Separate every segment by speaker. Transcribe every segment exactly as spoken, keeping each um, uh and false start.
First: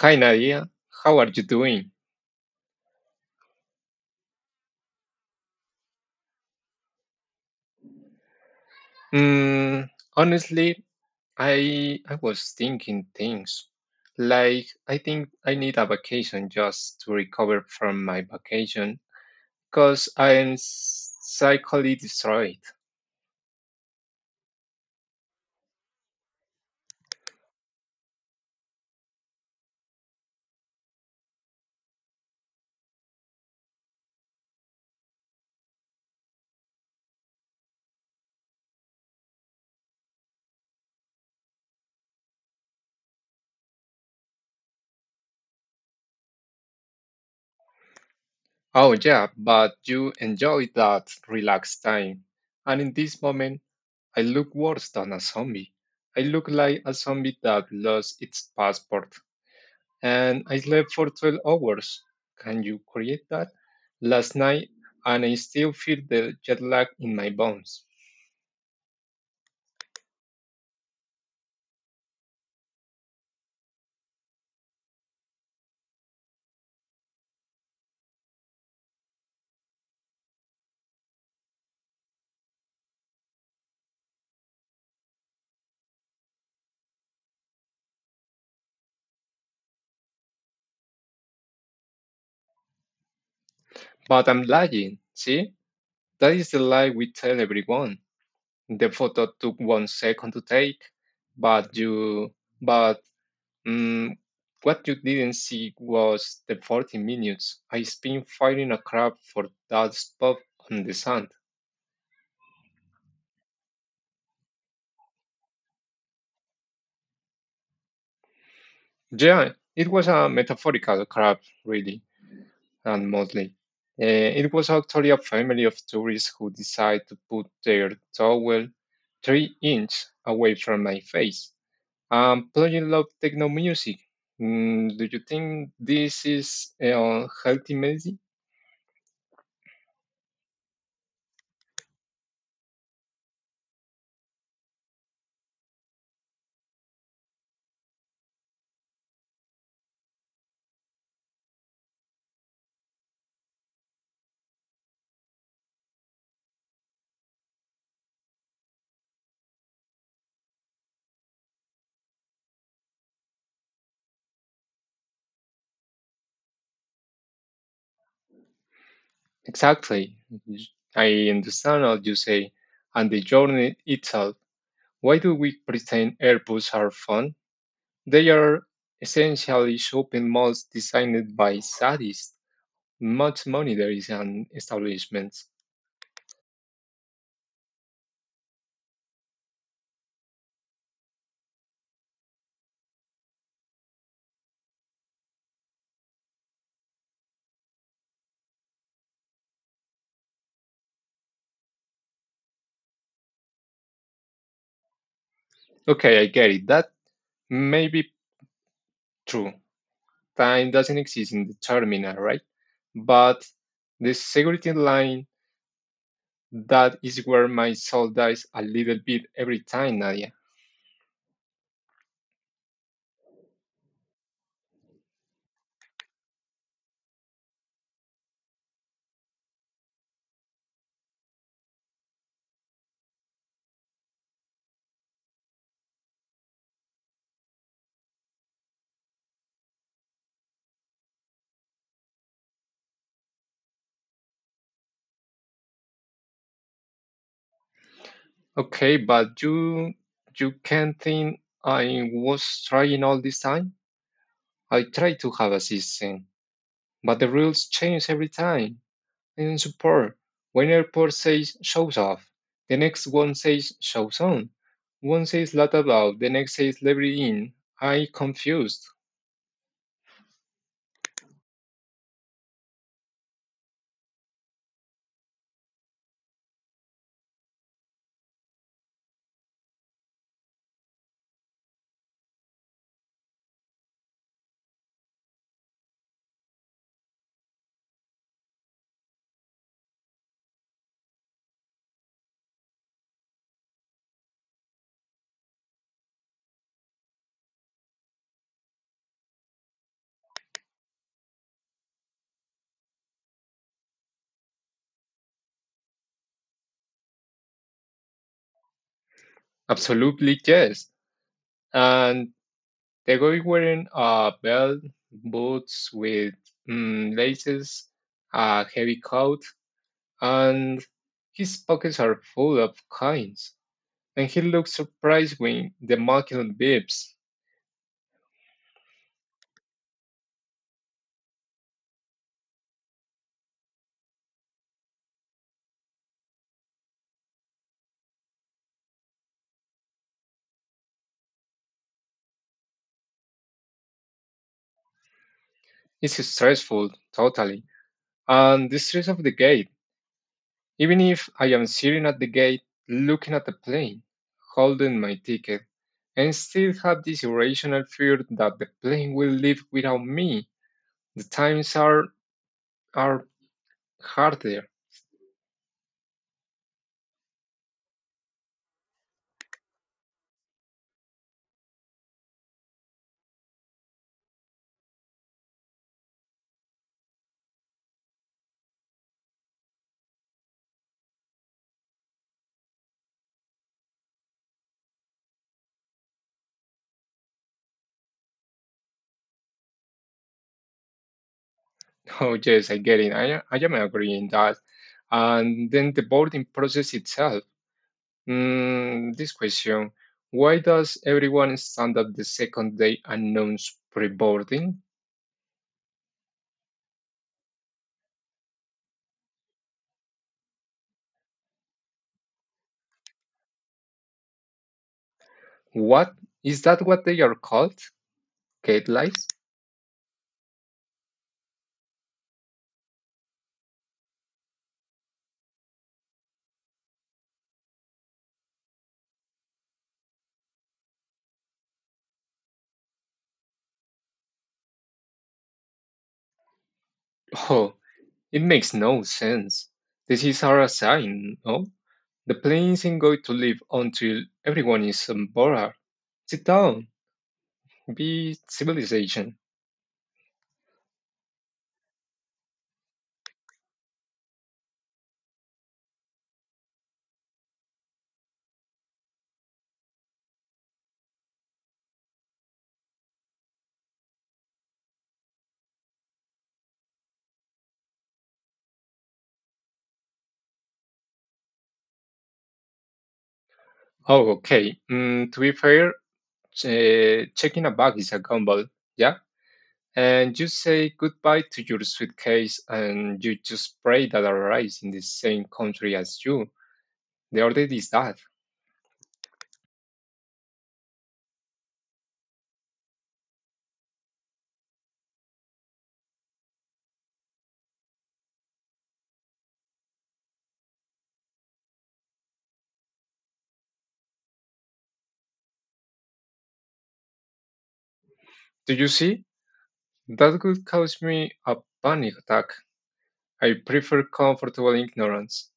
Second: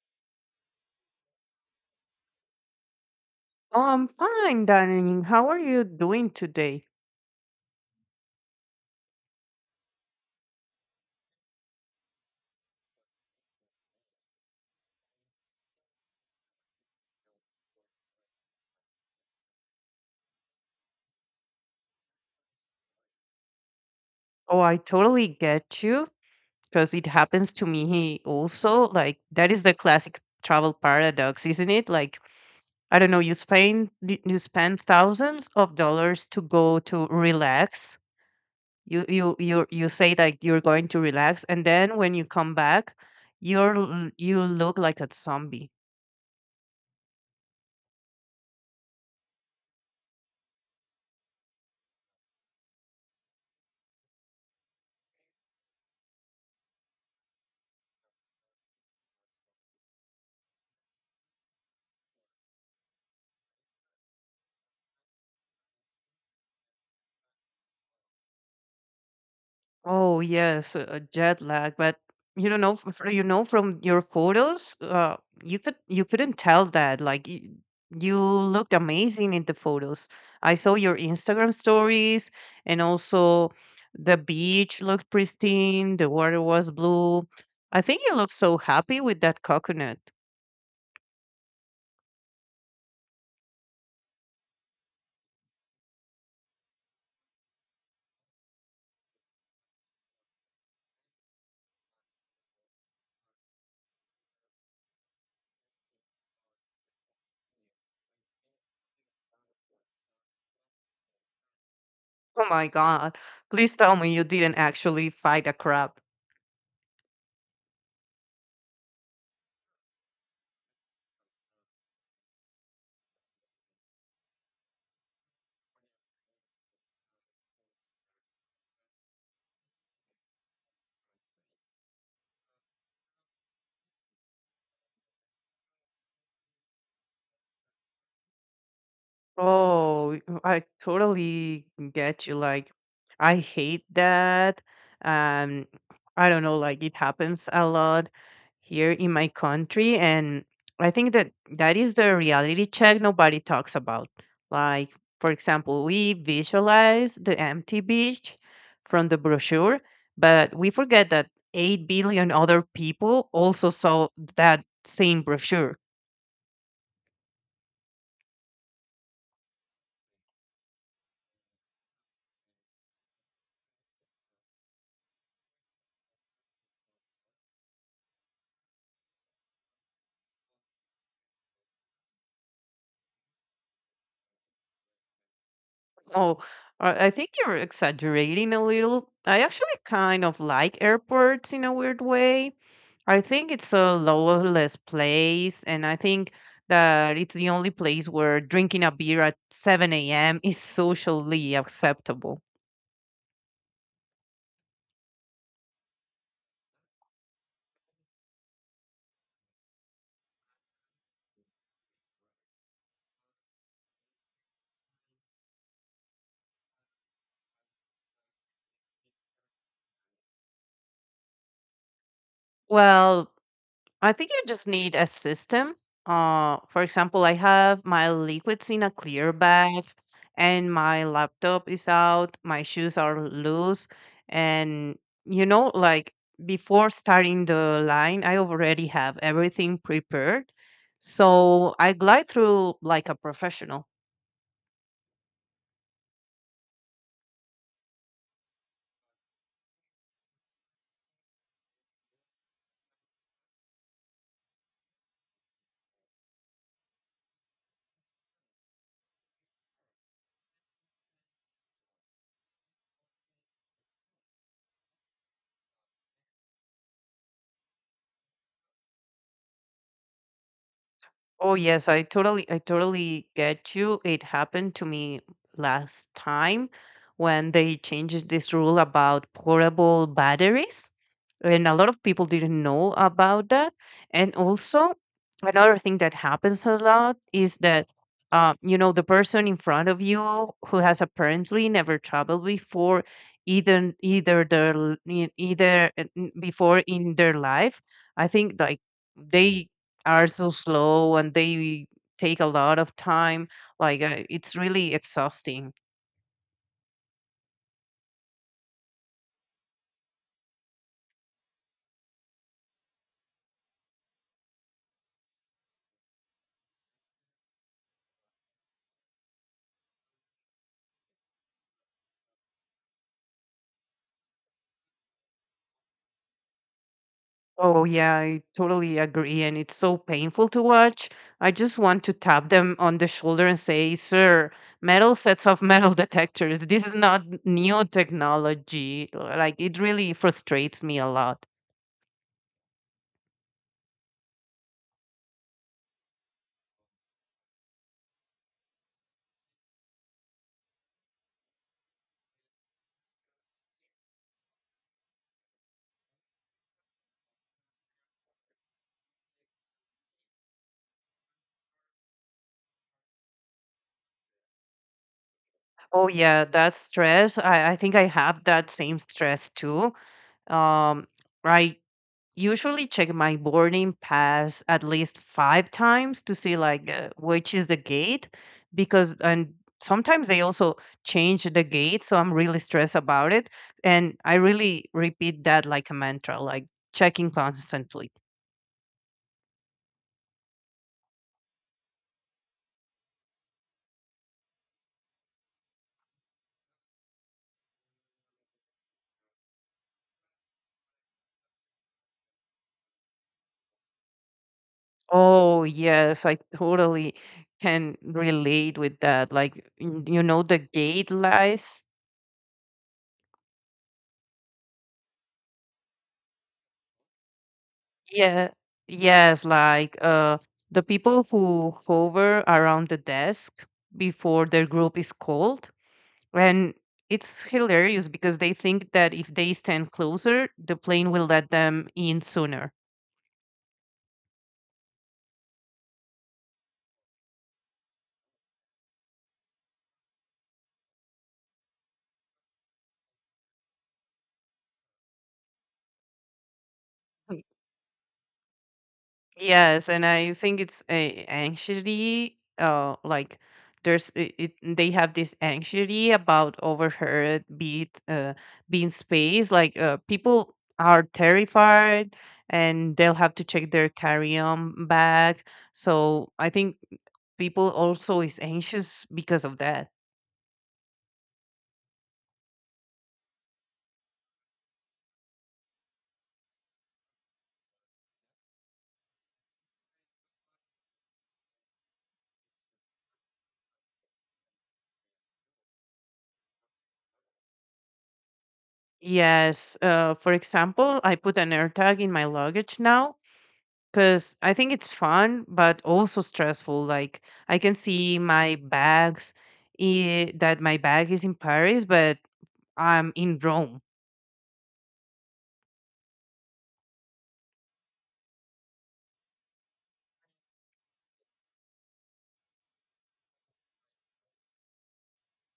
Speaker 1: Hi Nadia, how are you doing?
Speaker 2: Oh, I'm fine, darling. How are you doing today?
Speaker 1: Mm, honestly, I I was thinking things. Like I think I need a vacation just to recover from my vacation because I am psychically destroyed.
Speaker 2: Oh, I totally get you because it happens to me also. Like that is the classic travel paradox, isn't it? Like I don't know, you spend you you spend thousands of dollars to go to relax. You you you you say like you're going to relax, and then when you come back, you're l- you look like a zombie.
Speaker 1: Oh yeah, but you enjoy that relaxed time. And in this moment, I look worse than a zombie. I look like a zombie that lost its passport and I slept for twelve hours. Can you create that? Last night, and I still feel the jet lag in my bones.
Speaker 2: Oh yes, uh, jet lag. But you don't know, f- you know from your photos, uh, you could you couldn't tell that. Like you, you looked amazing in the photos. I saw your Instagram stories, and also the beach looked pristine. The water was blue. I think you looked so happy with that coconut.
Speaker 1: But I'm lying, see? That is the lie we tell everyone. The photo took one second to take, but you, but mm, what you didn't see was the forty minutes I spent firing a crab for that spot on the sand.
Speaker 2: Oh my god! Please tell me you didn't actually fight a crab.
Speaker 1: Yeah, it was a metaphorical crab, really. And Motley. Uh, it was actually a family of tourists who decided to put their towel three inches away from my face. I'm playing loud techno music. Mm, do you think this is uh, healthy medicine?
Speaker 2: Oh, I totally get you. Like, I hate that. Um, I don't know, like it happens a lot here in my country, and I think that that is the reality check nobody talks about. Like, for example, we visualize the empty beach from the brochure, but we forget that 8 billion other people also saw that same brochure.
Speaker 1: Exactly. I understand what you say, and the journey itself. Why do we pretend airports are fun? They are essentially shopping malls designed by sadists. Much money there is on establishments.
Speaker 2: Oh, uh, I think you're exaggerating a little. I actually kind of like airports in a weird way. I think it's a lawless place, and I think that it's the only place where drinking a beer at seven a m is socially acceptable.
Speaker 1: Okay, I get it. That may be true. Time doesn't exist in the terminal, right? But the security line, that is where my soul dies a little bit every time, Nadia.
Speaker 2: Well, I think you just need a system. Uh, for example, I have my liquids in a clear bag, and my laptop is out. My shoes are loose, and you know, like before starting the line, I already have everything prepared, so I glide through like a professional.
Speaker 1: Okay, but you you can not think I was trying all this time? I tried to have a system, but the rules change every time. And support. One airport says shows off, the next one says shows on, one says lot about, the next says liberty in. I confused.
Speaker 2: Oh yes, I totally I totally get you. It happened to me last time when they changed this rule about portable batteries. And a lot of people didn't know about that. And also another thing that happens a lot is that uh, you know, the person in front of you who has apparently never traveled before, either either their l- e- either uh, n- before in their life, I think like they are so slow and they take a lot of time. Like uh, it's really exhausting.
Speaker 1: Absolutely yes. And the guy wearing a belt, boots with mm, laces, a heavy coat, and his pockets are full of coins. And he looks surprised when the machine beeps.
Speaker 2: Oh yeah, I totally agree, and it's so painful to watch. I just want to tap them on the shoulder and say, "Sir, metal sets off metal detectors. This is not new technology." Like it really frustrates me a lot.
Speaker 1: It's stressful, totally. And the stress of the gate. Even if I am sitting at the gate looking at the plane, holding my ticket, and still have this irrational fear that the plane will leave without me, the times are, are harder.
Speaker 2: Oh yeah, that stress. I, I think I have that same stress too. Um, I usually check my boarding pass at least five times to see like uh, which is the gate, because and sometimes they also change the gate, so I'm really stressed about it. And I really repeat that like a mantra, like checking constantly.
Speaker 1: Oh, yes, I get it. I, I am agreeing that. And then the boarding process itself. Mm, this question. Why does everyone stand up the second day announce pre boarding?
Speaker 2: Oh yes, I totally can relate with that. Like, n- you know, the gate lies.
Speaker 1: What is that what they are called?
Speaker 2: Yeah.
Speaker 1: Gate lights?
Speaker 2: Yes, like uh the people who hover around the desk before their group is called. And it's hilarious because they think that if they stand closer, the plane will let them in sooner.
Speaker 1: It makes no sense. This is our sign, no? The plane isn't going to live until everyone is on board. Sit down, be civilization.
Speaker 2: Yes, and I think it's a anxiety. Uh, like there's it, it, they have this anxiety about overheard beat uh being space. Like uh, people are terrified, and they'll have to check their carry-on bag. So I think people also is anxious because of that.
Speaker 1: Oh, okay. Mm, to be fair, uh, checking a bag is a gamble, yeah? And you say goodbye to your suitcase and you just pray that arrives in the same country as you. The order is that.
Speaker 2: Yes. Uh, for example, I put an AirTag in my luggage now because I think it's fun, but also stressful. Like I can see my bags i- that my bag is in Paris, but I'm in Rome.
Speaker 1: Do you see? That could cause me a panic attack. I prefer comfortable ignorance.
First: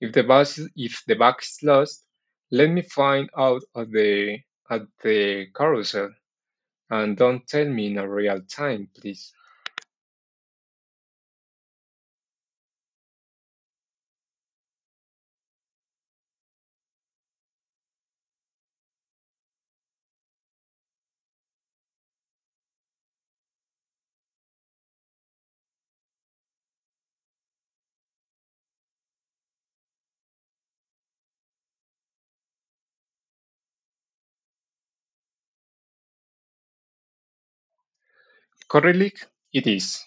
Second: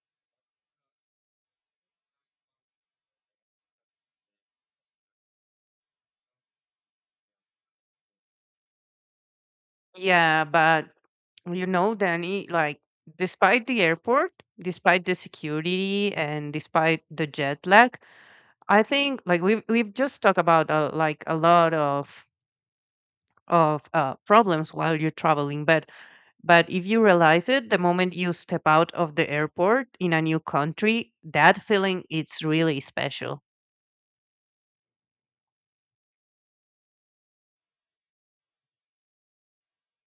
Speaker 1: If the bus if the bag is lost, let me find out at the at the carousel and don't tell me in a real time, please.
Speaker 2: Yeah, but you know, Danny, like despite the airport, despite the security, and despite the jet lag, I think like we've we've just talked about uh, like a lot of of uh, problems while you're traveling. But but if you realize it, the moment you step out of the airport in a new country, that feeling it's really special.
Speaker 1: Correlate it is.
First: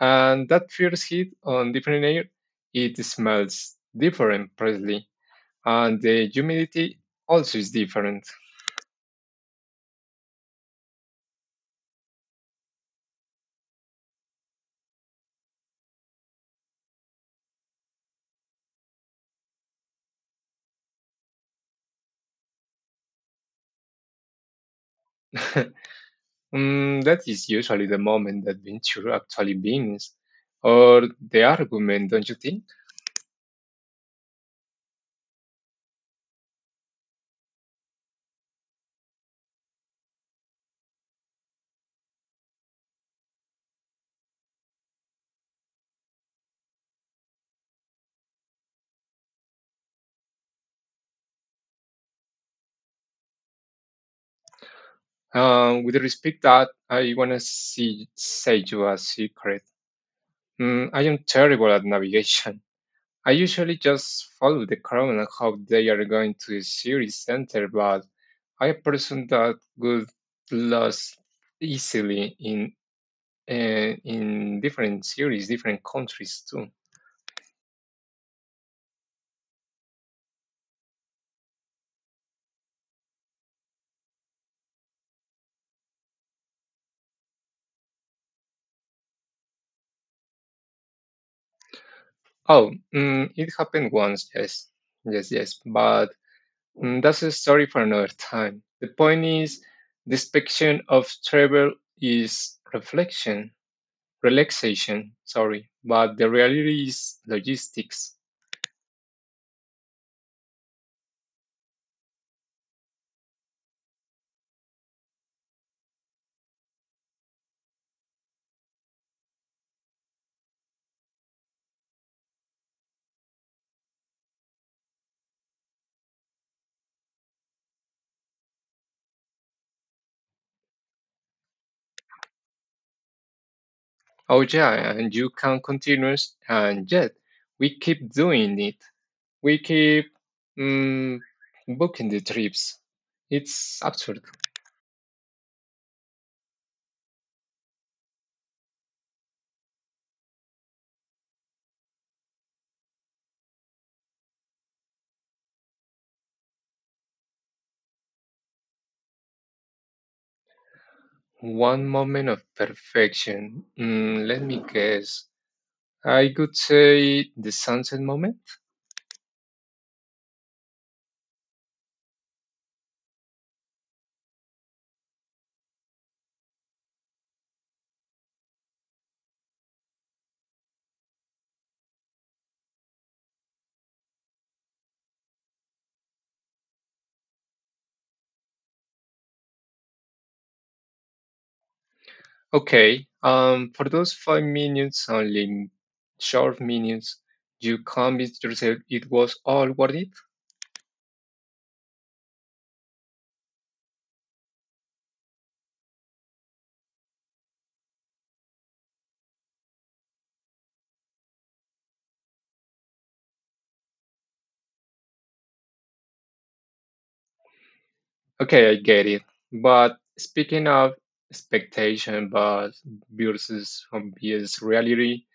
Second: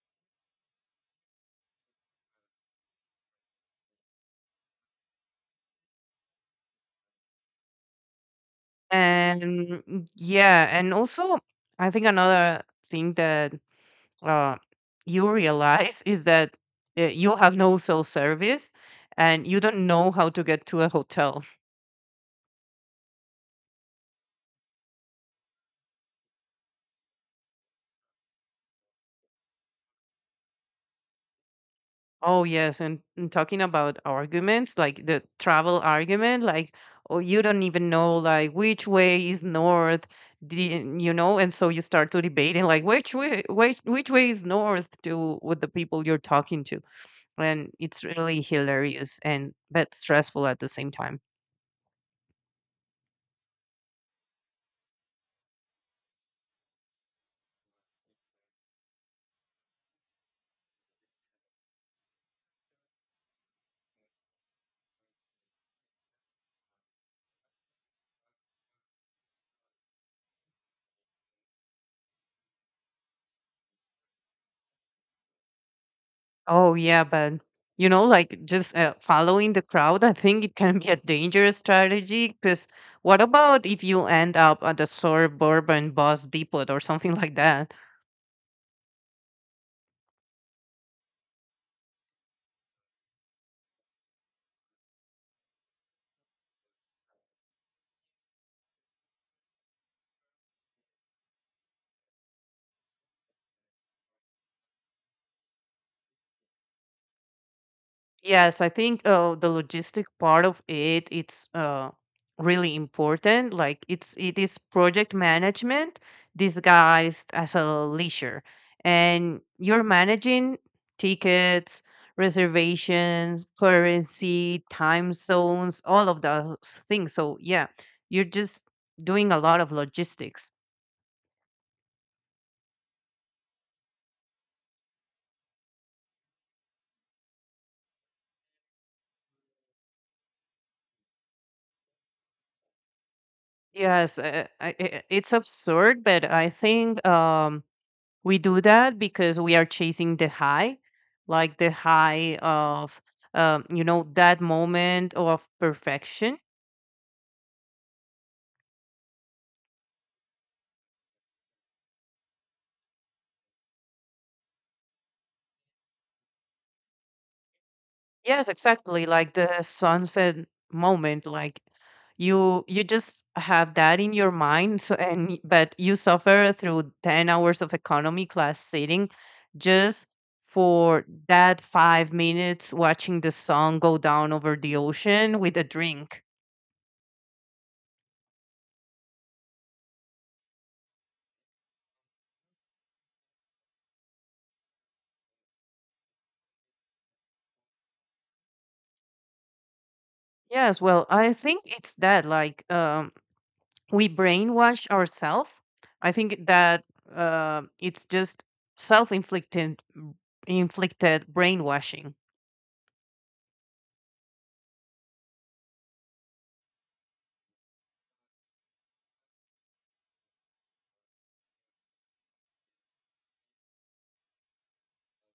Speaker 1: And that first heat on different air, it smells different, probably, and the humidity also is different.
Speaker 2: And mm, yeah, and also I think another thing that uh, you realize is that uh, you have no cell service and you don't know how to get to a hotel.
Speaker 1: Mm, that is usually the moment that venture actually begins, or the argument, don't you
Speaker 2: Oh
Speaker 1: think?
Speaker 2: yes, and, and talking about arguments, like the travel argument, like oh you don't even know like which way is north, the- you know, and so you start to debating like which way which which way is north to with the people you're talking to, and it's really hilarious and but stressful at the same time.
Speaker 1: Um, with respect that, I wanna see, say you a secret. Mm, I am terrible at navigation. I usually just follow the crowd and hope they are going to a serious center, but I am a person that could lose easily in uh, in different series, different countries too.
Speaker 2: Oh yeah, but you know, like just uh, following the crowd, I think it can be a dangerous strategy. Because what about if you end up at a suburban bus depot or something like that?
Speaker 1: Oh, mm, it happened once, yes, yes, yes, but mm, that's a story for another time. The point is, the spectrum of travel is reflection, relaxation, sorry, but the reality is logistics.
Speaker 2: Yes, I think uh, the logistic part of it it's uh, really important. Like it's it is project management disguised as a leisure, and you're managing tickets, reservations, currency, time zones, all of those things. So yeah, you're just doing a lot of logistics.
Speaker 1: Oh yeah, and you can continue, s- and yet we keep doing it. We keep mm, booking the trips. It's absurd.
Speaker 2: Yes, uh, I, I- it's absurd, but I think um, we do that because we are chasing the high, like the high of um, you know that moment of perfection.
Speaker 1: One moment of perfection. Mm, let me guess. I could say the sunset moment.
Speaker 2: Yes, exactly, like the sunset moment. Like you you just have that in your mind, so, and y- but you suffer through 10 hours of economy class sitting just for that 5 minutes watching the sun go down over the ocean with a drink.
Speaker 1: Okay. Um, for those five minutes, only short minutes, you convinced yourself it was all worth it.
Speaker 2: Yes, well, I think it's that, like um we brainwash ourselves. I think that uh, it's just self-inflicted inflicted brainwashing.
Speaker 1: Okay, I get it. But speaking of expectation but versus obvious reality,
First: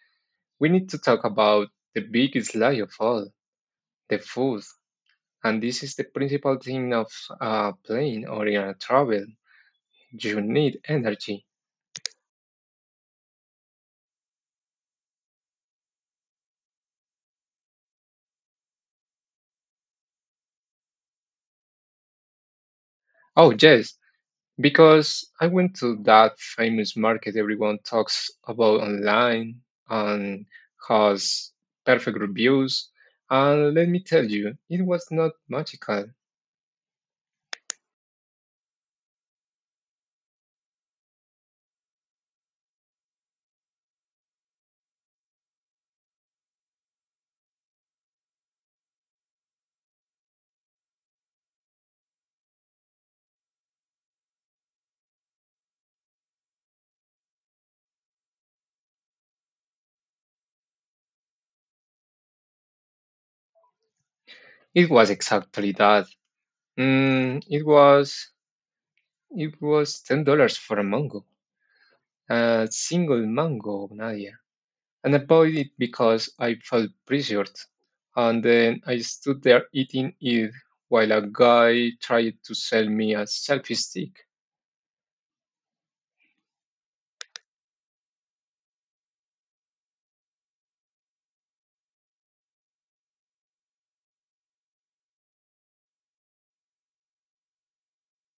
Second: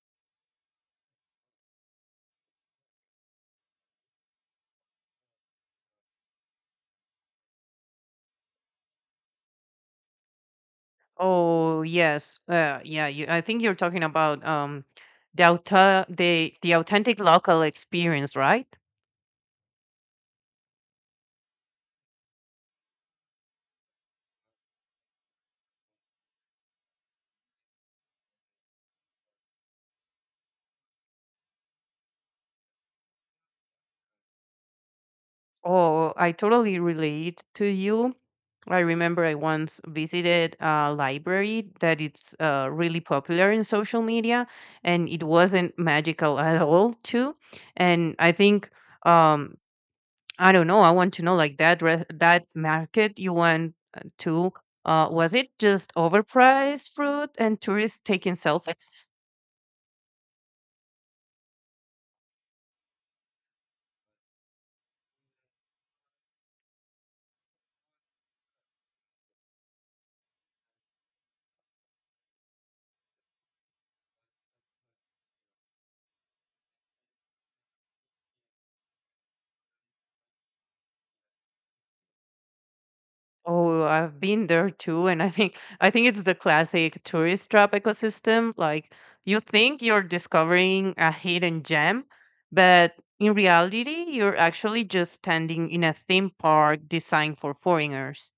Speaker 1: we need to talk about the biggest lie of all, the food. And this is the principal thing of a plane or in a travel. You need energy.
Speaker 2: Oh yes, uh, yeah. You, I think you're talking about um, the auto- the the authentic local experience, right?
Speaker 1: Oh yes, because I went to that famous market everyone talks about online and has perfect reviews. And let me tell you, it was not magical.
Speaker 2: Oh, I totally relate to you. I remember I once visited a library that it's uh, really popular in social media, and it wasn't magical at all, too. And I think um, I don't know. I want to know like that re- that market you went uh, to. Uh, was it just overpriced fruit and tourists taking selfies?
Speaker 1: It was exactly that. Mm, it was it was ten dollars for a mango, a single mango, Nadia. And I bought it because I felt pressured. And then I stood there eating it while a guy tried to sell me a selfie
Speaker 2: Oh, I've
Speaker 1: stick.
Speaker 2: been there too, and I think I think it's the classic tourist trap ecosystem. Like you think you're discovering a hidden gem, but in reality, you're actually just standing in a theme park designed for foreigners.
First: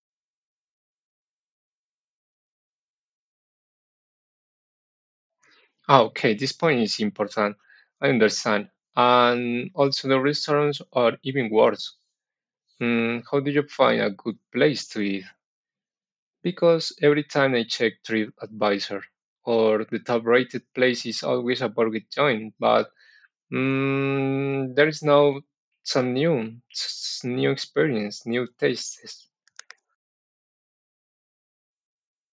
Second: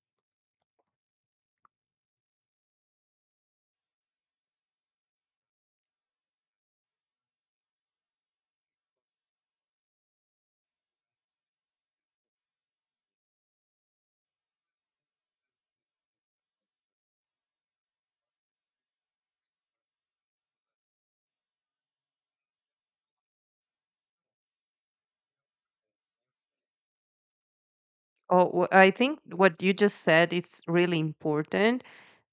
Speaker 1: Ah, okay, this point is important. I understand. And also, the restaurants are even worse. Mm, how do you find a good place to eat? Because every time I check TripAdvisor, or the top rated place is always a burger joint, but mm, there is now some new, s- new experience, new
Speaker 2: Oh, wh- I think
Speaker 1: tastes.
Speaker 2: what you just said is really important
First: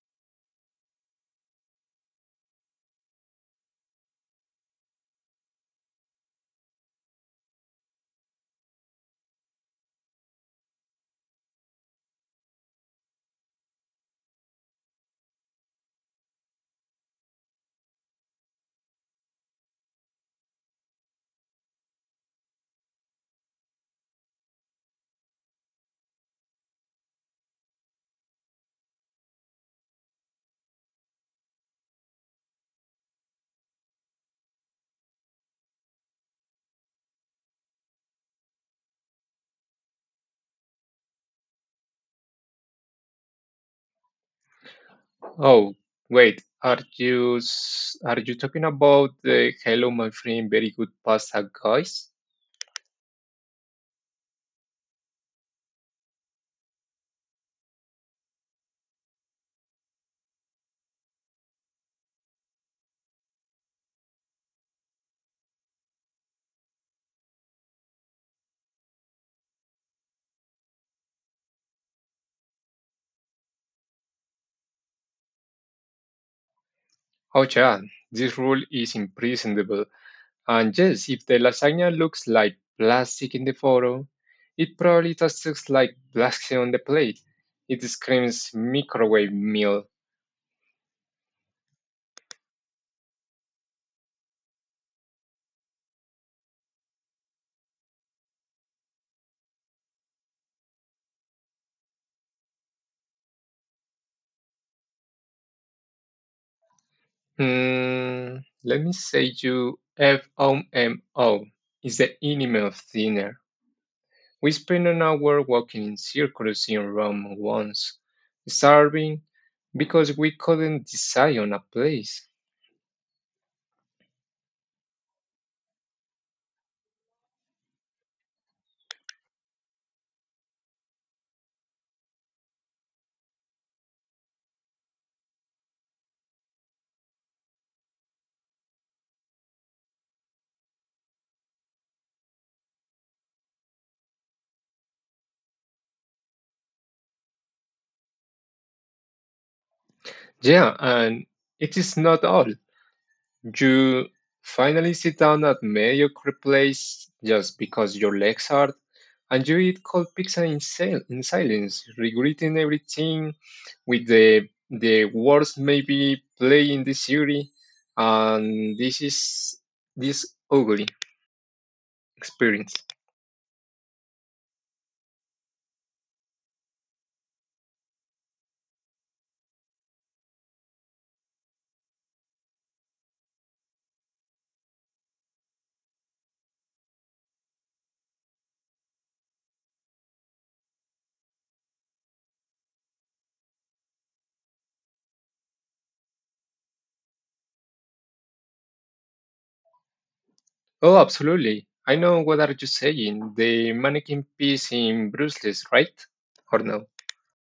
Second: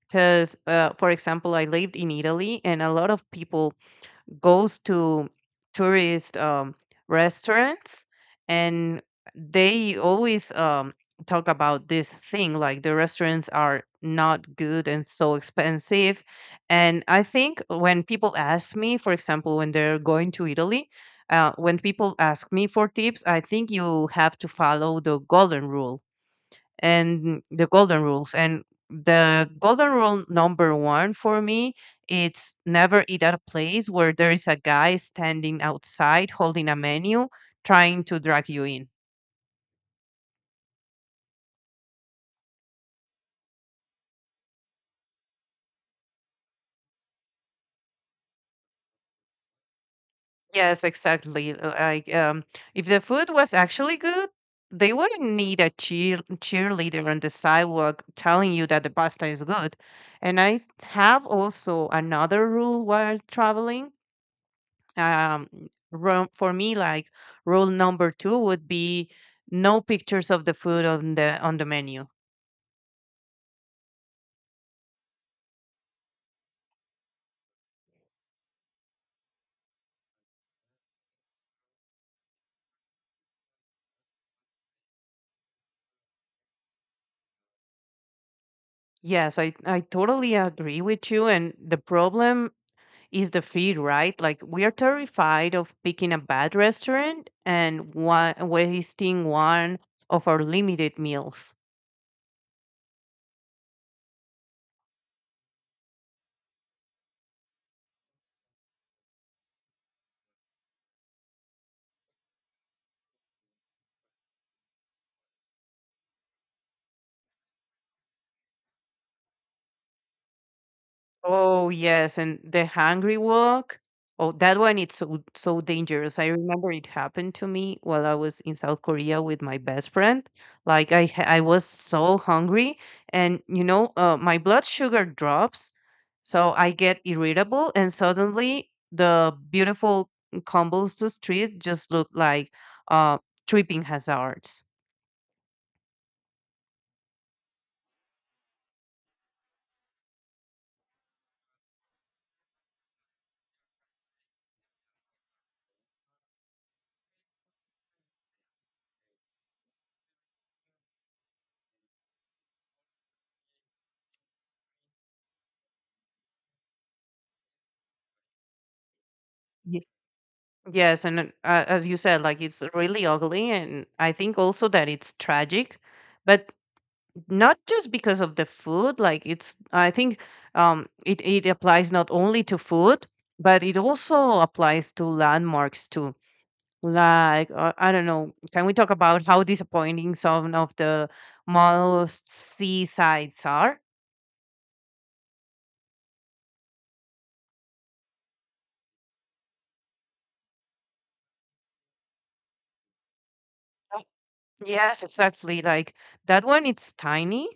Speaker 2: because uh, for example, I lived in Italy and a lot of people goes to tourist um, restaurants, and they always um, talk about this thing like the restaurants are not good and so expensive. And I think when people ask me, for example, when they're going to Italy, uh, when people ask me for tips, I think you have to follow the golden rule. And the golden rules and the golden rule number one for me, it's never eat at a place where there is a guy standing outside holding a menu trying to drag you in.
Speaker 1: Oh, wait, are you s- are you talking about the "Hello, my friend, very
Speaker 2: Yes,
Speaker 1: good pasta"
Speaker 2: exactly. Uh,
Speaker 1: guys?
Speaker 2: like, um if the food was actually good, they wouldn't need a cheer cheerleader on the sidewalk telling you that the pasta is good. And I have also another rule while traveling. um ro- for me, like, rule number two would be no pictures of the food on the on the menu
Speaker 1: Oh, yeah, this rule is imprescindible. And yes, if the lasagna looks like plastic in the photo, it probably tastes like plastic on the plate. It screams microwave
Speaker 2: yes, i i
Speaker 1: meal.
Speaker 2: totally agree with you, and the problem is the feed, right? Like we are terrified of picking a bad restaurant and wa- wasting one of our limited meals.
Speaker 1: Hmm, let me say you FOMO is the enemy of dinner. We spent an hour walking in circles in Rome once, starving because we couldn't decide on a
Speaker 2: Oh yes,
Speaker 1: place.
Speaker 2: and the hungry walk. Oh, that one it's so so dangerous. I remember it happened to me while I was in South Korea with my best friend. Like I ha- I was so hungry, and you know, uh, my blood sugar drops, so I get irritable, and suddenly the beautiful combos to street just look like uh tripping hazards.
Speaker 1: Yeah, and it is not all. You finally sit down at Mayo Creek Place just because your legs hurt, and you eat cold pizza in, sil- in silence, regretting everything with the the worst maybe play in the series, and this is
Speaker 2: Ye-
Speaker 1: this ugly
Speaker 2: Yes, and uh, as you said, like it's
Speaker 1: experience.
Speaker 2: really ugly, and I think also that it's tragic, but not just because of the food. Like it's I think um it, it applies not only to food, but it also applies to landmarks too. Like uh, I don't know, can we talk about how disappointing some of the most seasides are?
Speaker 1: Oh, absolutely. I know what are you saying. The
Speaker 2: Uh,
Speaker 1: mannequin piece
Speaker 2: yes,
Speaker 1: in Bruce Lee,
Speaker 2: exactly, like
Speaker 1: right?
Speaker 2: that
Speaker 1: Or
Speaker 2: one
Speaker 1: no?
Speaker 2: it's tiny,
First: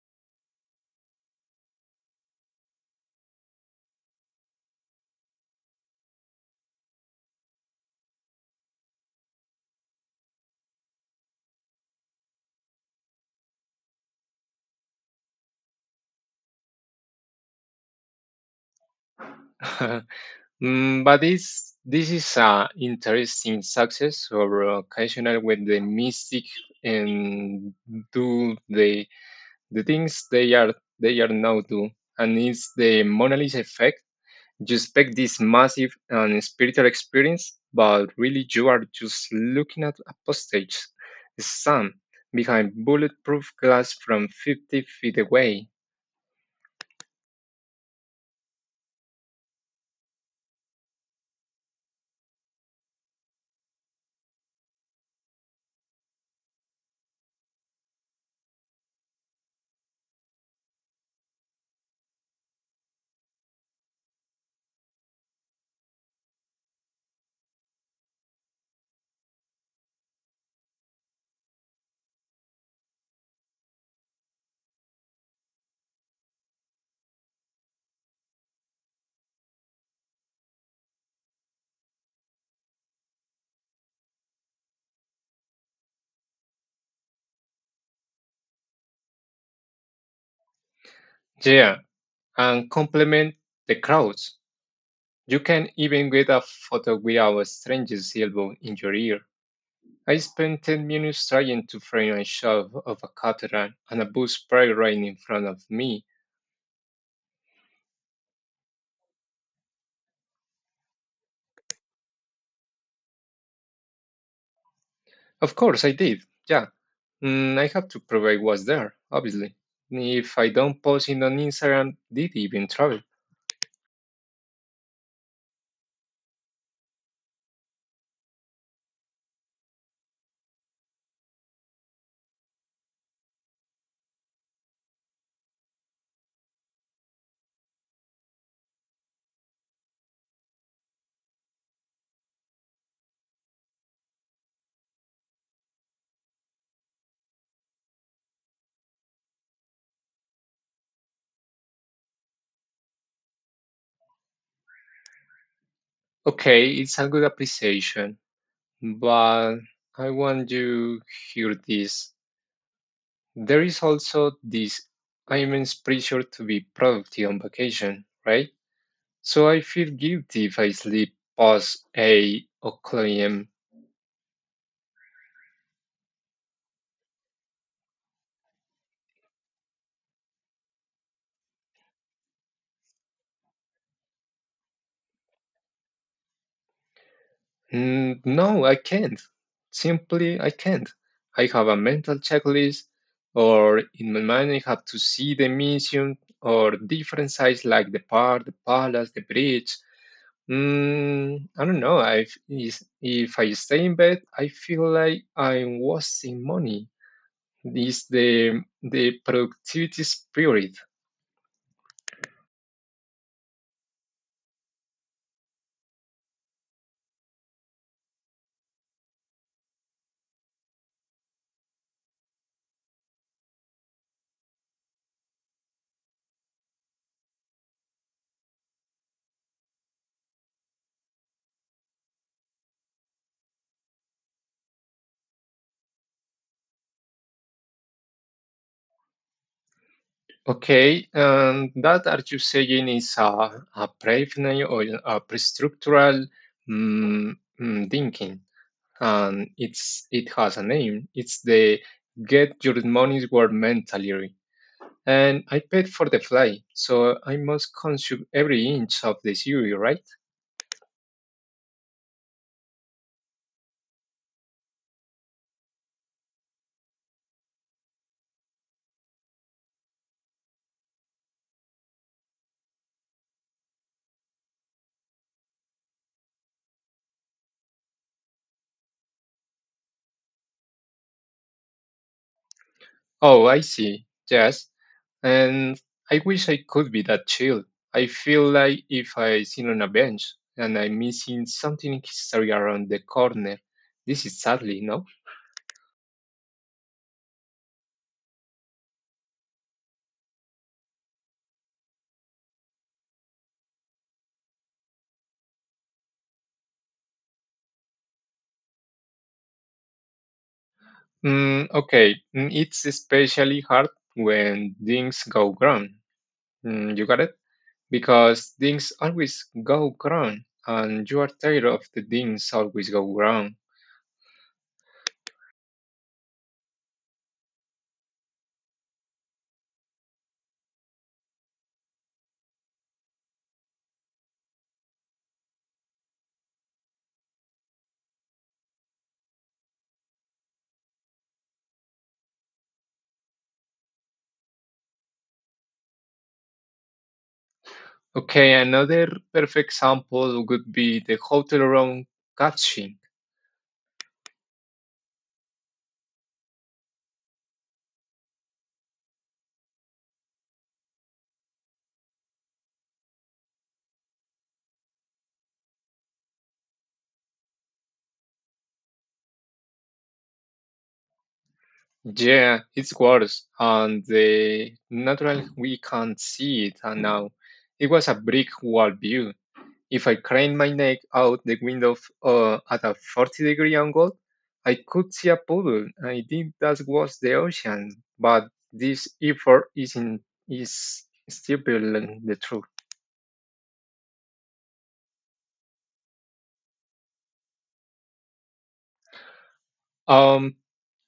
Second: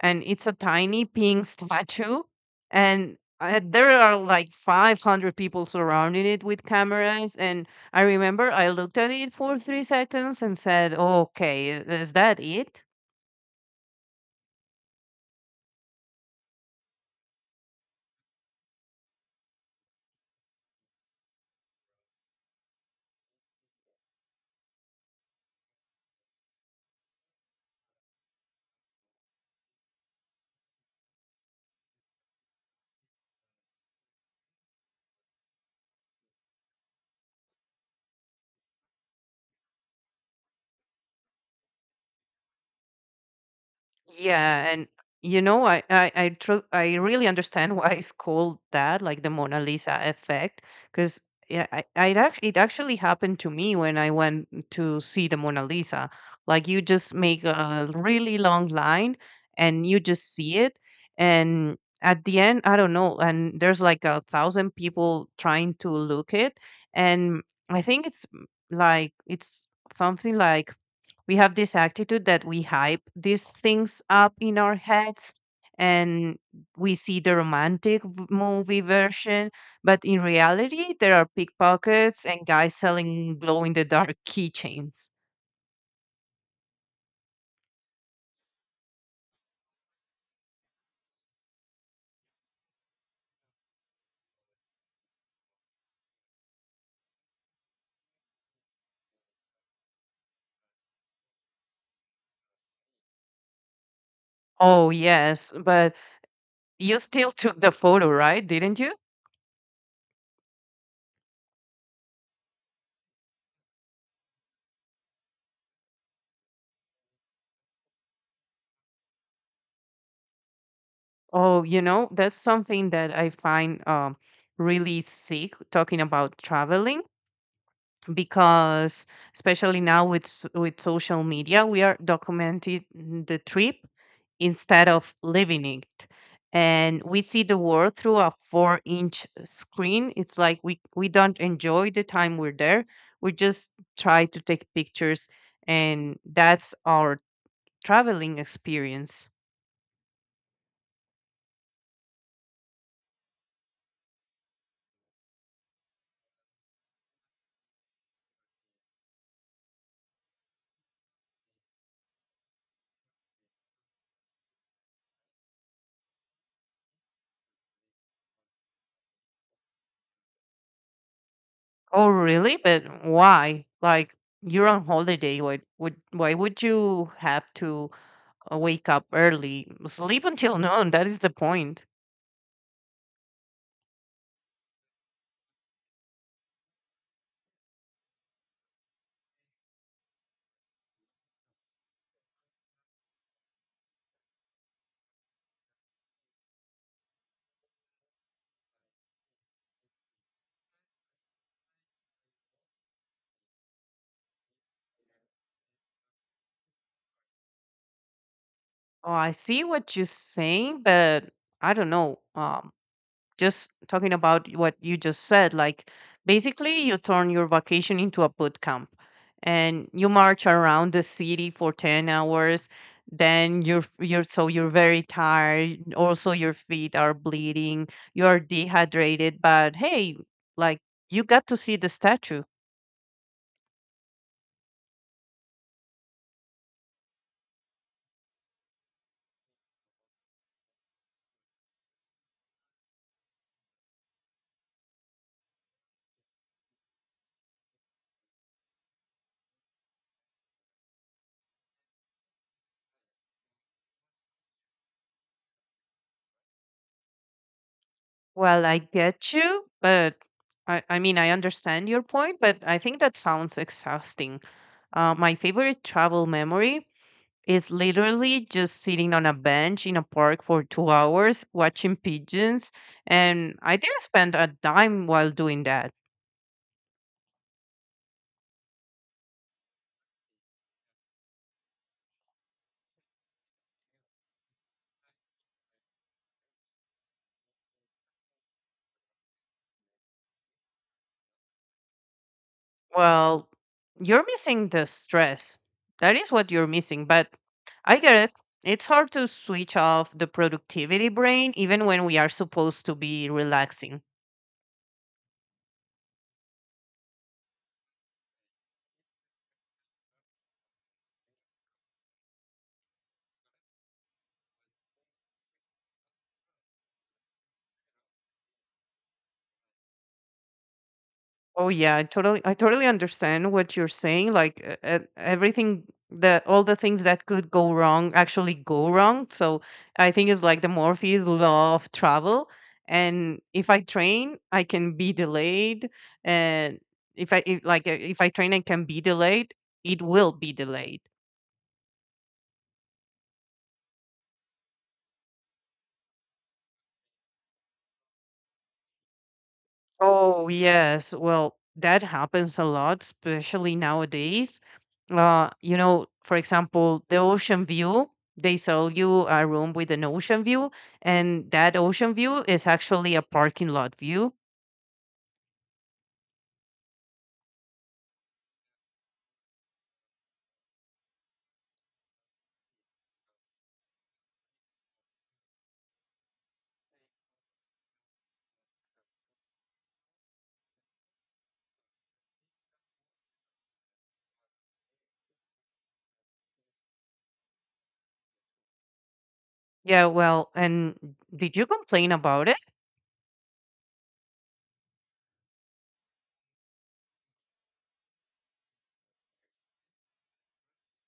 Speaker 2: and it's a tiny pink statue, and uh, there are like five hundred people surrounding it with cameras. And I remember I looked at it for three seconds and said, okay, is that it?
Speaker 1: Mm, but this this is an interesting success or occasional when the mystic and do the the things they are they are now do and it's the Mona Lisa effect. You expect this massive and spiritual experience, but really you are just looking at a postage stamp behind bulletproof glass from
Speaker 2: Yeah,
Speaker 1: fifty
Speaker 2: and
Speaker 1: feet
Speaker 2: you know,
Speaker 1: away.
Speaker 2: I I I, tru- I really understand why it's called that, like the Mona Lisa effect, because yeah, I, I actually it actually happened to me when I went to see the Mona Lisa. Like you just make a really long line, and you just see it, and at the end, I don't know, and there's like a thousand people trying to look it, and I think it's mm, like it's something like we have this attitude that we hype these things up in our heads and we see the romantic v- movie version, but in reality there are pickpockets and guys selling glow in the dark keychains.
Speaker 1: Yeah, and complement the crowds. You can even get a photo with our stranger's elbow in your ear. I spent ten minutes trying to frame a shot of a cataract and a bus parked
Speaker 2: Oh
Speaker 1: right in front
Speaker 2: yes,
Speaker 1: of
Speaker 2: but
Speaker 1: me.
Speaker 2: you still took the photo, right, didn't you?
Speaker 1: Of course, I did. Yeah. Mm, I have to prove I was there, obviously. If I don't post it on
Speaker 2: Oh, you
Speaker 1: Instagram,
Speaker 2: know, that's
Speaker 1: did even
Speaker 2: something
Speaker 1: travel?
Speaker 2: that I find um really sick talking about traveling, because especially now with s- with social media we are documenting the trip instead of living it, and we see the world through a four inch screen. It's like we we don't enjoy the time we're there, we just try to take pictures, and that's our traveling experience.
Speaker 1: Okay, it's a good appreciation, but I want you hear this. There is also this immense pressure to be productive on vacation, right? So I feel guilty if I sleep past
Speaker 2: Oh
Speaker 1: eight
Speaker 2: really, but
Speaker 1: o'clock a m.
Speaker 2: why? Like you're on holiday, why would why would you have to uh, wake up early? Sleep until noon. That is the point.
Speaker 1: Mm, No, I can't. Simply, I can't. I have a mental checklist, or in my mind, I have to see the mission or different sites like the park, the palace, the bridge. Mm, I don't know. I, if if I stay in bed, I feel like I'm wasting money is the,
Speaker 2: Oh,
Speaker 1: the
Speaker 2: I see what
Speaker 1: productivity
Speaker 2: you're
Speaker 1: spirit.
Speaker 2: saying, but I don't know. Um, just talking about what you just said, like basically you turn your vacation into a boot camp and you march around the city for ten hours, then you're f- you're so, you're very tired, also your feet are bleeding, you're dehydrated, but hey, like, you got to see the statue.
Speaker 1: Okay, and that are you saying is a, a preliminary or a pre-structural mm, mm, thinking? And it's it has a name. It's the Get Your Money's Worth mentality. And I paid for the flight, so I must consume every
Speaker 2: Well, I
Speaker 1: inch of
Speaker 2: get
Speaker 1: the
Speaker 2: you,
Speaker 1: series, right?
Speaker 2: but I, I mean, I understand your point, but I think that sounds exhausting. Uh, my favorite travel memory is literally just sitting on a bench in a park for two hours watching pigeons, and I didn't spend a dime while doing that.
Speaker 1: Oh, I see. Yes. And I wish I could be that chill. I feel like if I sit on a bench and I'm missing something history around the
Speaker 2: Well,
Speaker 1: corner, this
Speaker 2: you're
Speaker 1: is
Speaker 2: missing
Speaker 1: sadly,
Speaker 2: the
Speaker 1: no?
Speaker 2: stress. That is what you're missing, but I get it. It's hard to switch off the productivity brain even when we are supposed to be relaxing.
Speaker 1: Mm, okay, Mm, it's especially hard when things go wrong. Mm, you got it? Because things always go wrong, and you are tired
Speaker 2: Oh
Speaker 1: of
Speaker 2: yeah,
Speaker 1: the
Speaker 2: I totally
Speaker 1: things
Speaker 2: I totally
Speaker 1: always go
Speaker 2: understand
Speaker 1: wrong.
Speaker 2: what you're saying. Like uh, uh, everything, the all the things that could go wrong actually go wrong. So I think it's like the Morpheus law of travel. And if I train, I can be delayed. And if I if, like uh, if I train and can be delayed, it will be delayed.
Speaker 1: Okay, another perfect example
Speaker 2: Oh,
Speaker 1: would be
Speaker 2: yes.
Speaker 1: the
Speaker 2: Well,
Speaker 1: hotel
Speaker 2: that
Speaker 1: room
Speaker 2: happens a
Speaker 1: catching.
Speaker 2: lot, especially nowadays. Uh, you know, for example, the ocean view, they sell you a room with an ocean view, and that ocean view is actually a parking lot view.
Speaker 1: Yeah, it's worse, and the natural we can't see it, and now it was a brick wall view. If I craned my neck out the window f- uh, at a forty degree angle, I could see a puddle. I think that was the ocean, but this effort is
Speaker 2: Yeah,
Speaker 1: in
Speaker 2: well, and
Speaker 1: is
Speaker 2: did
Speaker 1: still
Speaker 2: you
Speaker 1: below
Speaker 2: complain
Speaker 1: the
Speaker 2: about it?
Speaker 1: truth. Um,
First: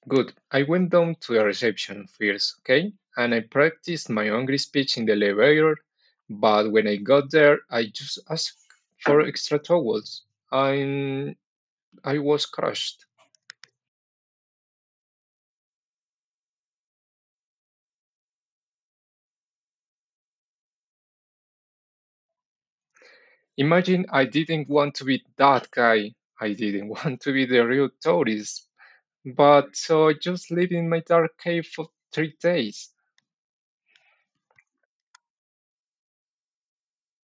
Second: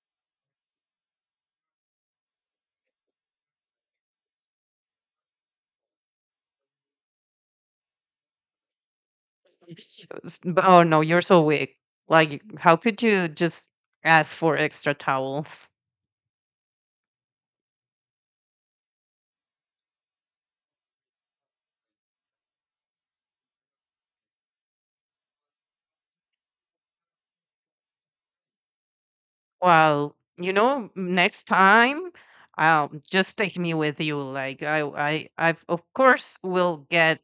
Speaker 1: Good. I went down to the reception first, okay, and I practiced my angry speech in the elevator. But when I got there, I just asked for extra towels,
Speaker 2: S- b- Oh, no, you're
Speaker 1: and
Speaker 2: so weak.
Speaker 1: I
Speaker 2: Like,
Speaker 1: was
Speaker 2: how could
Speaker 1: crushed.
Speaker 2: you just ask for extra towels?
Speaker 1: Imagine I didn't want to be that guy. I didn't want to be the real tourist. But so I
Speaker 2: Well,
Speaker 1: just
Speaker 2: you
Speaker 1: lived in
Speaker 2: know,
Speaker 1: my dark
Speaker 2: next
Speaker 1: cave for
Speaker 2: time,
Speaker 1: three days.
Speaker 2: um, just take me with you. Like I, I, I've of course will get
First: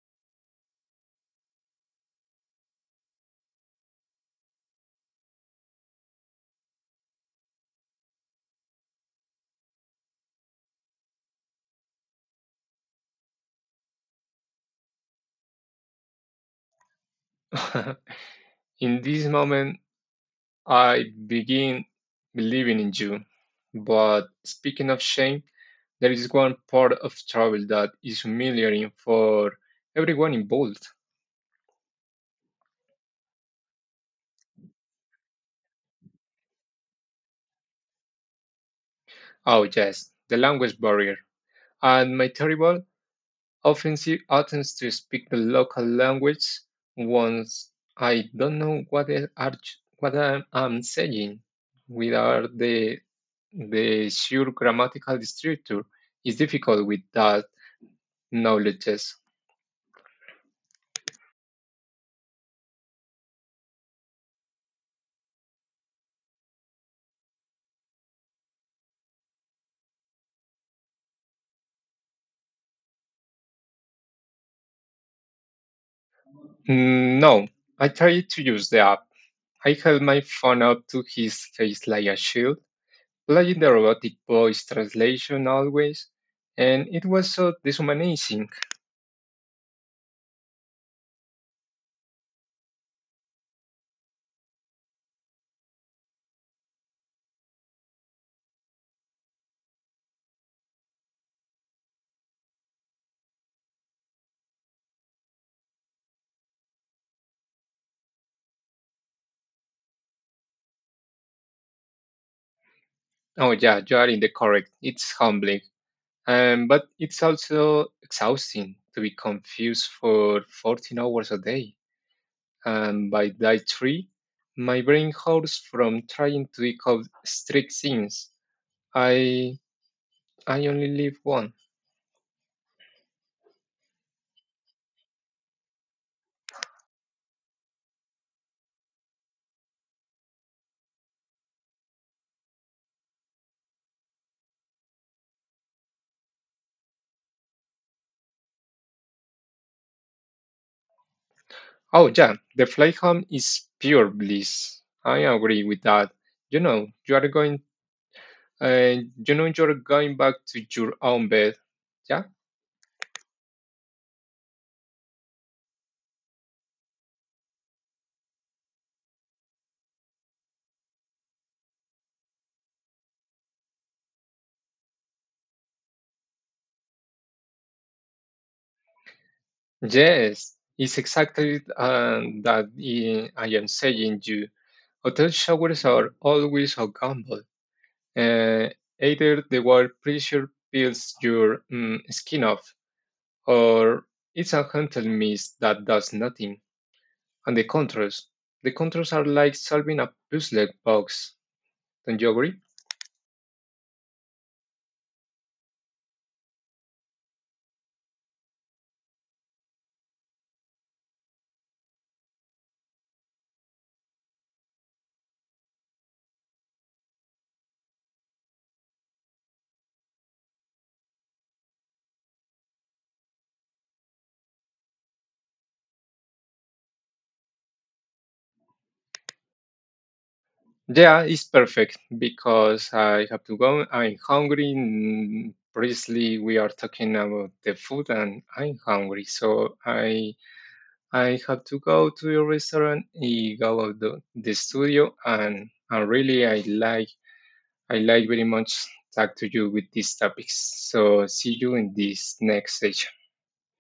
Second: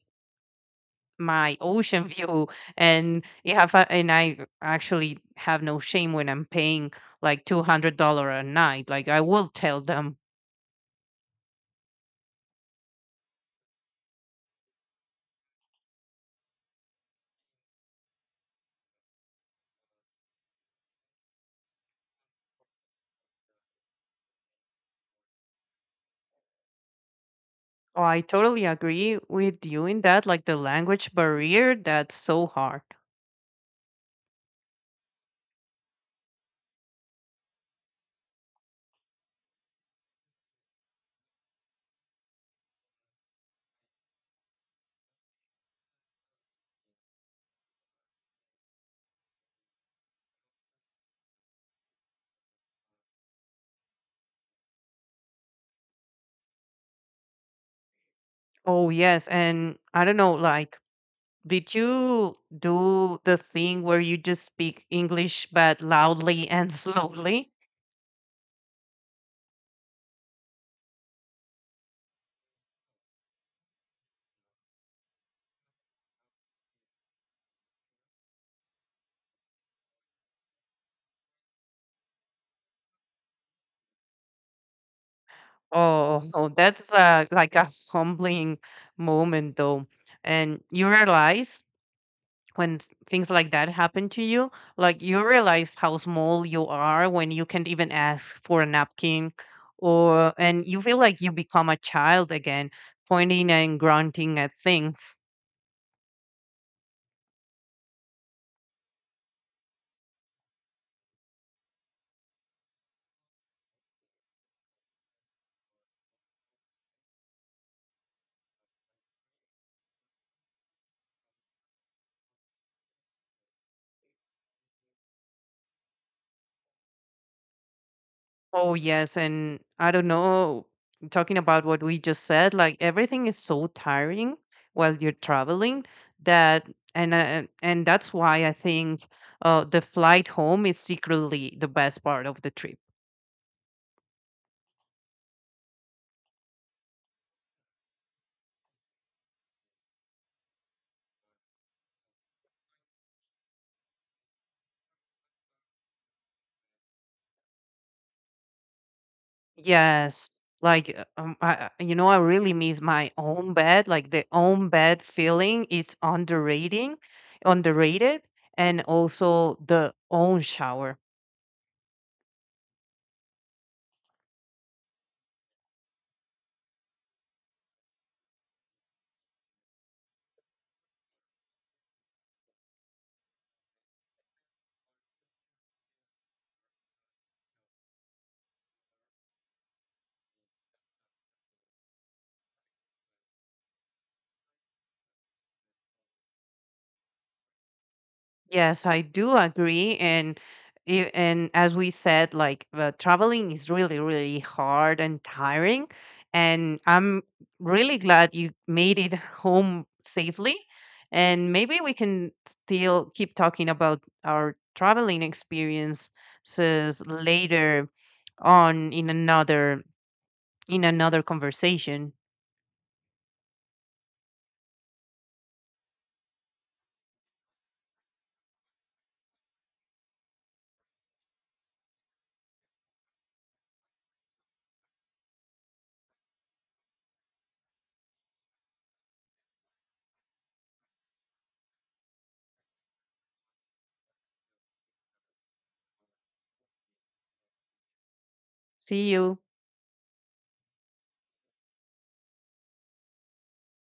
Speaker 2: my ocean view, and you have, a- and I actually have no shame when I'm paying like two hundred dollar a night. Like I will tell them.
Speaker 1: In this moment, I begin believing in you. But speaking of shame, there is one part of travel that
Speaker 2: Oh, I
Speaker 1: is
Speaker 2: totally
Speaker 1: humiliating
Speaker 2: agree
Speaker 1: for
Speaker 2: with you in that.
Speaker 1: everyone
Speaker 2: Like the
Speaker 1: involved.
Speaker 2: language barrier, that's so hard.
Speaker 1: Oh, yes, the language barrier. And my terrible offensive attempts to speak the local language once I don't know what, I- are, what I'm, saying without the, the sure grammatical structure is difficult without
Speaker 2: Oh
Speaker 1: knowledges.
Speaker 2: yes, and I don't know, like, did you do the thing where you just speak English but loudly and slowly?
Speaker 1: Mm, No, I tried to use the app. I held my phone up to his face like a shield, playing the robotic voice translation always,
Speaker 2: Oh, oh,
Speaker 1: and
Speaker 2: that's
Speaker 1: it
Speaker 2: uh,
Speaker 1: was so
Speaker 2: like a
Speaker 1: dishumanizing.
Speaker 2: humbling moment, though. And you realize when s- things like that happen to you, like you realize how small you are when you can't even ask for a napkin, or and you feel like you become a child again, pointing and grunting at things.
Speaker 1: Oh, yeah, you are in the correct. It's humbling, um, but it's also exhausting to be confused for fourteen hours a day. And by day three, my brain hurts from trying to decode strict things.
Speaker 2: Oh, yes.
Speaker 1: I
Speaker 2: And I don't
Speaker 1: I
Speaker 2: know,
Speaker 1: only live
Speaker 2: talking
Speaker 1: one.
Speaker 2: about what we just said, like everything is so tiring while you're traveling, that, and uh, and that's why I think uh, the flight home is secretly the best part of the trip.
Speaker 1: Oh, yeah, the flight home is pure bliss. I agree with that. You know, you are going, uh, you know, you're going
Speaker 2: Yes.
Speaker 1: back to your
Speaker 2: Like, uh,
Speaker 1: own
Speaker 2: um,
Speaker 1: bed.
Speaker 2: I, I- you know, I
Speaker 1: Yeah.
Speaker 2: really miss my own bed. Like the own bed feeling is underrating, underrated, and also the own shower.
Speaker 1: Yes, it's exactly uh, that I I am saying you. Hotel showers are always a gamble. Uh, Either the water pressure peels your mm, skin off, or it's a gentle mist that does nothing. And the controls. The
Speaker 2: Yes, I
Speaker 1: controls are
Speaker 2: do
Speaker 1: like
Speaker 2: agree,
Speaker 1: solving a
Speaker 2: and
Speaker 1: puzzle
Speaker 2: i-
Speaker 1: box.
Speaker 2: and as we
Speaker 1: Don't you
Speaker 2: said,
Speaker 1: agree?
Speaker 2: like uh, traveling is really, really hard and tiring, and I'm really glad you made it home safely. And maybe we can still keep talking about our traveling experiences later on, in another in another conversation.
Speaker 1: Yeah, it's perfect because I have to go. I'm hungry. mm, Previously, we are talking about the food, and I'm hungry, so I I have to go to your restaurant. I go out the, the studio, and and really, I like I like very much
Speaker 2: See
Speaker 1: talk
Speaker 2: you.
Speaker 1: to you with these topics. So see you in this next session.